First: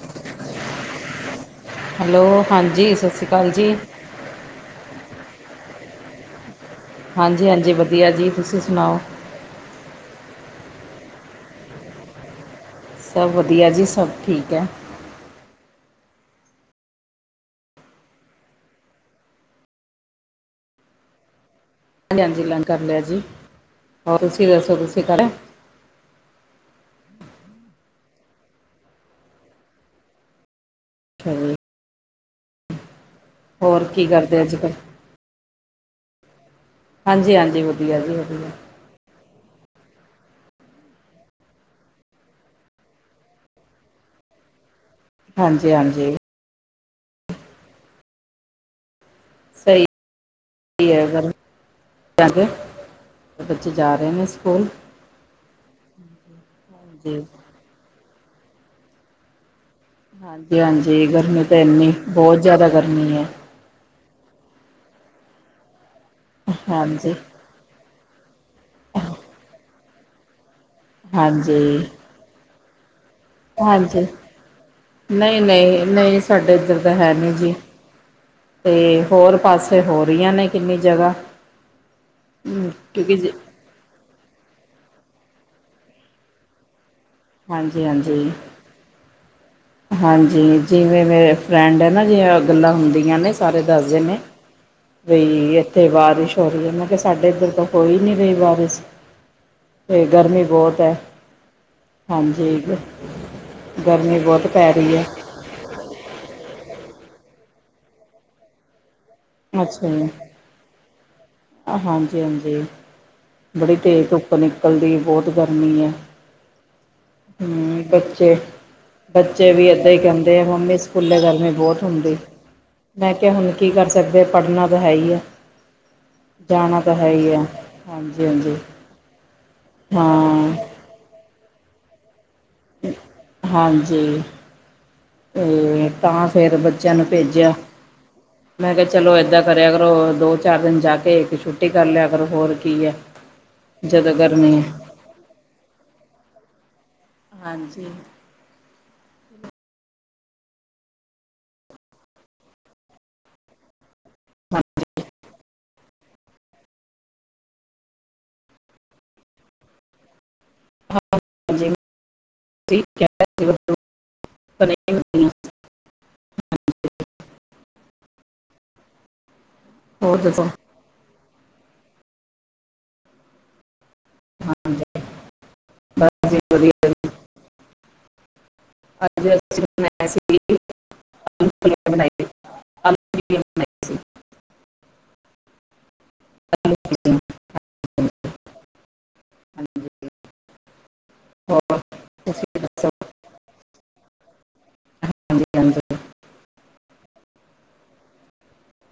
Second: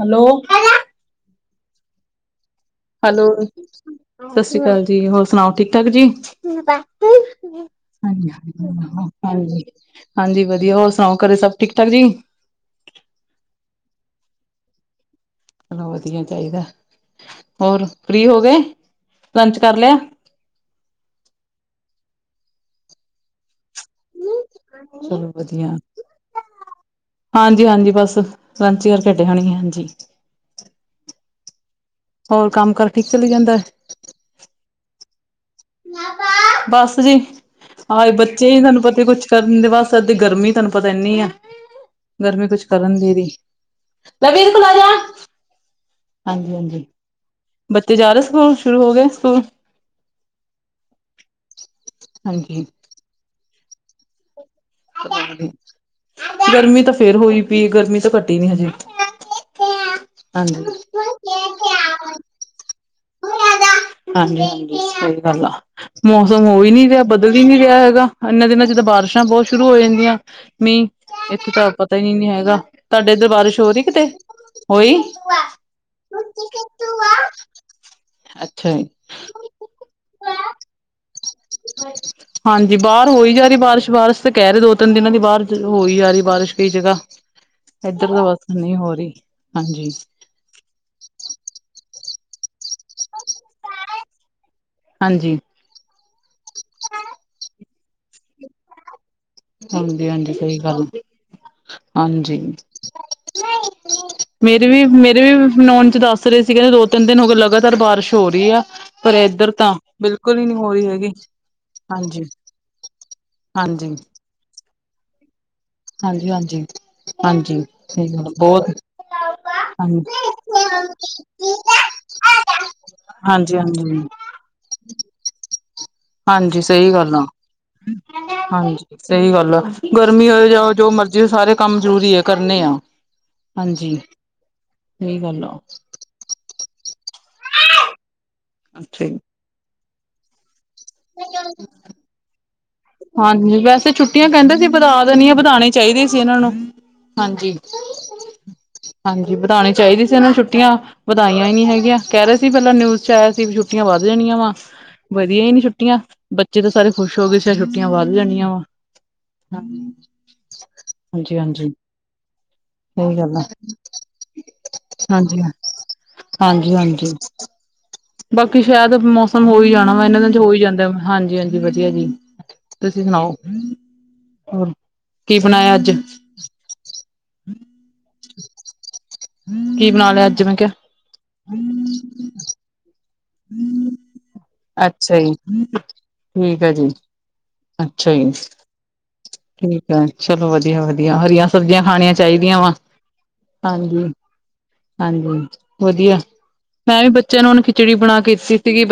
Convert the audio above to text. Hello. Hello. ਹਾਂਜੀ। ਸਤਿ hello ਸ਼੍ਰੀ ਅਕਾਲ ਜੀ ਸਤਿ ਸ਼੍ਰੀ ਅਕਾਲ ਜੀ, ਹੋਰ ਸੁਣਾਓ ਠੀਕ-ਠਾਕ ਜੀ? ਹਾਂਜੀ [unintelligible] ਹਾਂਜੀ ਵਧੀਆ ਜੀ ਤੁਸੀਂ ਸੁਣਾਓ ਹਾਂਜੀ-ਹਾਂਜੀ ਵਧੀਆ, ਹੋਰ ਸੁਣਾਓ? ਘਰੇ ਸਭ ਠੀਕ-ਠਾਕ ਜੀ? ਸਭ ਵਧੀਆ ਜੀ ਸਭ ਠੀਕ ਹੈ। ਚਲੋ ਵਧੀਆ ਚਾਹੀਦਾ ਐ, ਹੋਰ ਫ੍ਰਰੀ ਹੋ ਗਏ ਲੰਚ ਕਰ ਲਿਆ? ਹਾਂਜੀ-ਹਾਂਜੀ, ਲੰਚ ਕਰ ਲਿਆ ਜੀ। ਹੋਰ ਤੁਸੀਂ ਦੱਸੋ ਤੁਸੀਂ ਕਰ ਲਿਆ? ਚਲੋ ਵਧੀਆ ਏ। ਹਾਂਜੀ-ਹਾਂਜੀ, ਬਸ ਲੰਚ ਯਾਰ ਘਟੇ ਹੋਣੇ ਹਾਂਜੀ [unintelligible] ਹੋਰ ਕੰਮ-ਕਾਰ ਠੀਕ ਚੱਲੀ ਜਾਂਦਾ? ਹੋਰ ਕੀ ਕਰਦੇ ਅੱਜ-ਕੱਲ੍ਹ? [unintelligible] ਬਸ ਜੀ ਹਾਂਜੀ ਹਾਂਜੀ ਵਧੀਆ ਆਏ ਜੀ ਵਧੀਆ ਬੱਚੇ ਹੀ ਤੁਹਾਨੂੰ ਪਤੇ ਕੁਛ ਕਰਨ ਦੇ ਬਸ ਅੱਧ ਗਰਮੀ ਤੁਹਾਨੂੰ ਪਤਾ ਇੰਨੀ ਆ ਗਰਮੀ ਕੁਛ ਕਰਨ ਦੇ ਦੀ [unintelligible] ਹਾਂਜੀ-ਹਾਂਜੀ। ਹਾਂਜੀ-ਹਾਂਜੀ, ਬੱਚੇ ਜਾ ਰਹੇ ਸਕੂਲ ਸ਼ੁਰੂ ਹੋ ਗਏ ਸਕੂਲ? ਸਹੀ ਹਾਂਜੀ [unintelligible] ਬੱਚੇ ਜਾ ਰਹੇ ਨੇ ਸਕੂਲ? [unintelligible] ਗਰਮੀ ਤੇ ਫੇਰ ਹਾਂਜੀ ਹੋ ਗਈ। ਵੀ ਗਰਮੀ ਤੇ ਘੱਟੀ ਨੀ ਹਜੇ [unintelligible] ਹਾਂਜੀ [unintelligible] ਹਾਂਜੀ ਗਰਮੀ ਤਾਂ ਇੰਨੀ ਬਹੁਤ ਜ਼ਿਆਦਾ ਗਰਮੀ ਹੈ ਹਾਂਜੀ-ਹਾਂਜੀ, ਸਹੀ ਗੱਲ ਆ ਮੌਸਮ ਹੋਈ ਨੀ ਰੇਹਾ ਹਾਂਜੀ ਬਦ [unintelligible] ਰੇਹਾ ਹੈਗਾ, ਏਹਨੇ ਦਿਨਾਂ 'ਚ ਬਾਰਿਸ਼ਾਂ ਬਹੁਤ ਸ਼ੁਰੂ ਹੋ ਜਾਂਦੀਆਂ, ਮੀਂਹ [unintelligible] ਇੱਥੇ ਤੇ ਹਾਂਜੀ ਪਤਾ ਹੀ ਨੀ-ਨੀ ਹੈਗਾ, ਤੁਹਾਡੇ ਇਧਰ ਬਾਰਿਸ਼ ਹੋ ਰਹੀ ਕਿਤੇ? ਹੋਈ [inaudible] ਨਹੀਂ-ਨਹੀਂ-ਨਹੀਂ, ਸਾਡੇ ਇੱਦਰ ਤੇ ਹੈ ਨੀ ਜੀ। ਅੱਛਾ ਤੇ ਹੋਰ ਪਾਸੇ ਹੋ ਰਹੀਆਂ ਨੇ ਜੀ ਕਿੰਨੀ ਜਗ੍ਹਾ। [inaudible] ਹਾਂਜੀ, ਬਾਹਰ ਕਿਉਂਕਿ ਜ ਹੋਈ ਜਾ ਰਹੀ ਬਾਰਿਸ਼ ਬਾਰ ਕਹਿ ਰਹੇ ਦੋ-ਤਿੰਨ ਦਿਨਾਂ ਦੀ ਬਾਹਰ ਹੋਈ ਆ ਰਹੀ ਬਾਰਿਸ਼ ਕਈ ਜਗ੍ਹਾ, ਹਾਂਜੀ ਏਧਰ ਤੇ ਹਾਂਜੀ ਬਸ ਨਹੀਂ ਹੋ ਰਹੀ? ਹਾਂਜੀ। ਹਾਂਜੀ, ਜਿਵੇਂ ਮੇਰੇ ਫਰੈਂਡ ਹੈ ਨਾ ਜਿਵੇ ਗੱਲਾਂ ਹੁੰਦੀਆਂ ਨੇ ਸਾਰੇ ਦੱਸਦੇ ਨੇ ਹਾਂਜੀ ਬਈ, ਏਥੇ ਬਾਰਿਸ਼ ਹੋ ਰਹੀ ਐ, ਮੈਂ ਕੇਹਾ ਸਾਡੇ ਇੱਦਰ ਤੇ ਹੋਈ ਨੀ ਰਹੀ ਬਾਰਿਸ। [inaudible] ਤੇ ਹਾਂਜੀ ਹਾਂਜੀ ਗਰਮੀ ਸਹੀ ਬਹੁਤ ਗੱਲ ਐ। [inaudible] ਹਾਂਜੀ, ਗ [inaudible] ਗਰਮੀ ਬਹੁਤ ਪੇਂ ਮੇਰੇ ਵੀ -ਮੇਰੇ ਵੀ ਨੋਓਨ 'ਚ ਦੱਸ ਰਹੇ ਸੀਗੇ ਦੋ- ਤਿੰਨ ਦਿਨ ਹੋ ਗਏ ਲਗਾਤਾਰ ਬਾਰਿਸ਼ ਹੋ ਰਹੀ ਐ। ਪਰ ਏਦਰ ਤਾਂ ਬਿਲਕੁਲ ਹੀ- ਨੀ ਹੋ ਰਹੀ ਹੈਗੀ। ਆ ਹਾਂਜੀ -ਹਾਂਜੀ [inaudible] ਬੜੀ ਹਾਂਜੀ ਤੇਜ਼ ਧੁਪ ਨਿਕ ਕੰਲ ਦੀ ਬਹੁਤ ਗਰਮੀ ਐ ਹਾਂਜੀ ਹਾਂਜੀ [inaudible] ਹੁ ਹਾਂਜੀ ਮ ਸਹੀ ਗੱਲ ਬੱਚੇ? ਬਹੁਤ ਬੱਚੇ ਵੀ ਏਦਾਂ ਹੀ ਹਾਂਜੀ ਕੇਂਦੇ ਮੰਮੀ ਸਕੂਲੇ ਗਰਮੀ ਬਹੁਤ ਹੁੰਦੀ [inaudible] ਮੈਂ ਕੇ ਹੁਣ ਹਾਂਜੀ ਕੀ ਕਰ ਹਾਂਜੀ ਸਕਦੇ, ਪੜ੍ਹਨਾ ਤੇ ਹੈ ਹੀ ਐ। ਹਾਂਜੀ ਸਹੀ ਗੱਲ ਆ ਹਾਂਜੀ। ਸਹੀ ਗੱਲ ਆ ਗਰਮੀ ਹੋ ਹਾਂ ਜਾ ਜੋ ਮਰਜ਼ੀ ਹੋ ਸਾਰੇ ਕੰਮ ਜ਼ਰੂਰੀ ਹੈ। ਕਰਨੇ ਆ ਹਾਂਜੀ ਸਹੀ ਗੱਲ ਆ। ਤੇ ਤਾਂ ਫੇਰ ਬੱਚਿਆਂ ਨੂੰ ਭੇਜਿਆ ਮੈਂ ਕਿਹਾ ਅੱਛਾ ਚਲੋ ਜੀ ਏਦਾਂ ਕਰੇ ਅਗਰ ਉਹ ਦੋ ਚਾਰ ਦਿਨ ਜਾ ਕੇ ਇੱਕ ਛੁੱਟੀ ਕਰ ਲਿਆ ਕਰੋ ਹੋਰ ਕੀ ਹੈ ਹਾਂਜੀ ਵੈਸੇ ਜਦੋਂ ਛੁੱਟੀਆਂ ਗਰਮੀ ਕਹਿੰਦੇ ਹੈ ਸੀ ਵਧਾ ਦੇਣੀਆਂ ਵਧਾਣੇ ਚਾਹੀਦੇ ਸੀ ਇਹਨਾਂ ਨੂੰ ਹਾਂਜੀ ਹਾਂਜੀ ਵਧਾਉਣੀ ਚਾਹੀਦੀ ਸੀ ਇਹਨੂੰ ਛੁੱਟੀਆਂ ਵਧਾਈਆਂ ਹੀ ਨਹੀਂ ਹੈਗੀਆਂ ਕਹਿ ਰਹੇ ਸੀ ਪਹਿਲਾਂ ਨਿਊਜ਼ ਚ ਆਇਆ ਸੀ ਵੀੁੱ ਛੁੱਟ ਵਧ ਜਾਣੀਆਂ ਵਾ ਵਧੀਆ ਹੀ ਨ ਛੁ ਛੁੱਟੀਆਂ, ਬੱਚੇ ਤੇ ਸਾਰੇ ਖੁਸ਼ ਹੋ ਗਏ ਸੈ਼ਦ ਛੁੱਟੀਆਂ ਵੱਧ ਜਾਣੀਆਂ ਵਾ [inaudible] ਹਾਂਜੀ- ਹਾਂਜੀ [inaudible] ਸਹੀ ਗੱਲ ਏ। [unintelligible] ਹਾਂਜੀ- ਹਾਂਜੀ [unintelligible] ਹਾਂਜੀ-ਹਾਂਜੀ ਬਾਕੀ ਸ਼ਾਇਦ ਮੌਸਮ ਹੋ ਹੀ ਜਾਣਾ ਵੈ, ਹੋਰ ਏਹਨੇ ਦੇਨ ਤੇ ਦੱਸੋ ਹੋਈ ਜਾਂਦੇ ਵੈ ਹਾਂਜੀ- ਹਾਂਜੀ ਵਧੀਆਂ ਜੀ, ਤੁਸੀਂ ਸੁਣਾਓ? ਹੋਰ, ਕੀ ਬਣਾਇਆ ਅੱਜ? ਵਧੀਆਂ- ਵ [unintelligible] ਅੱਜ ਅਸੀਂ [unintelligible] ਕੀ ਬਣਾਏ ਬਣਾ ਲਿਆ ਸੀ ਅੱਜ ਮੈਂ ਕੇਹਾ? ਆਲੂ ਬਣਾਏ [unintelligible] ਸੀ [unintelligible] ਅੱਛਾ ਜੀ ਠੀਕ ਹੈ। ਜੀ ਆਲੂ ਅੱਛਾ ਜੀ ਠੀਕ ਚਲੋ ਵਧੀਆ-ਵਧੀਆ ਹਰੀਆਂ ਹੋਰ ਸਬਜ਼ੀਆਂ ਖਾਣੀਆਂ ਚਾਹੀਦੀਆਂ ਤੁਸੀਂ ਵਾ ਦੱਸੋ ਹਾਂਜੀ ਹਾਂਜੀ ਵਧੀਆ ਮੈਂ ਵੀ ਬੱਚਿਆਂ ਨੂੰ ਹੁਣ ਖਿਚੜੀ ਬਣਾ ਕੇ ਦਿੱਤੀ ਸੀਗੀ।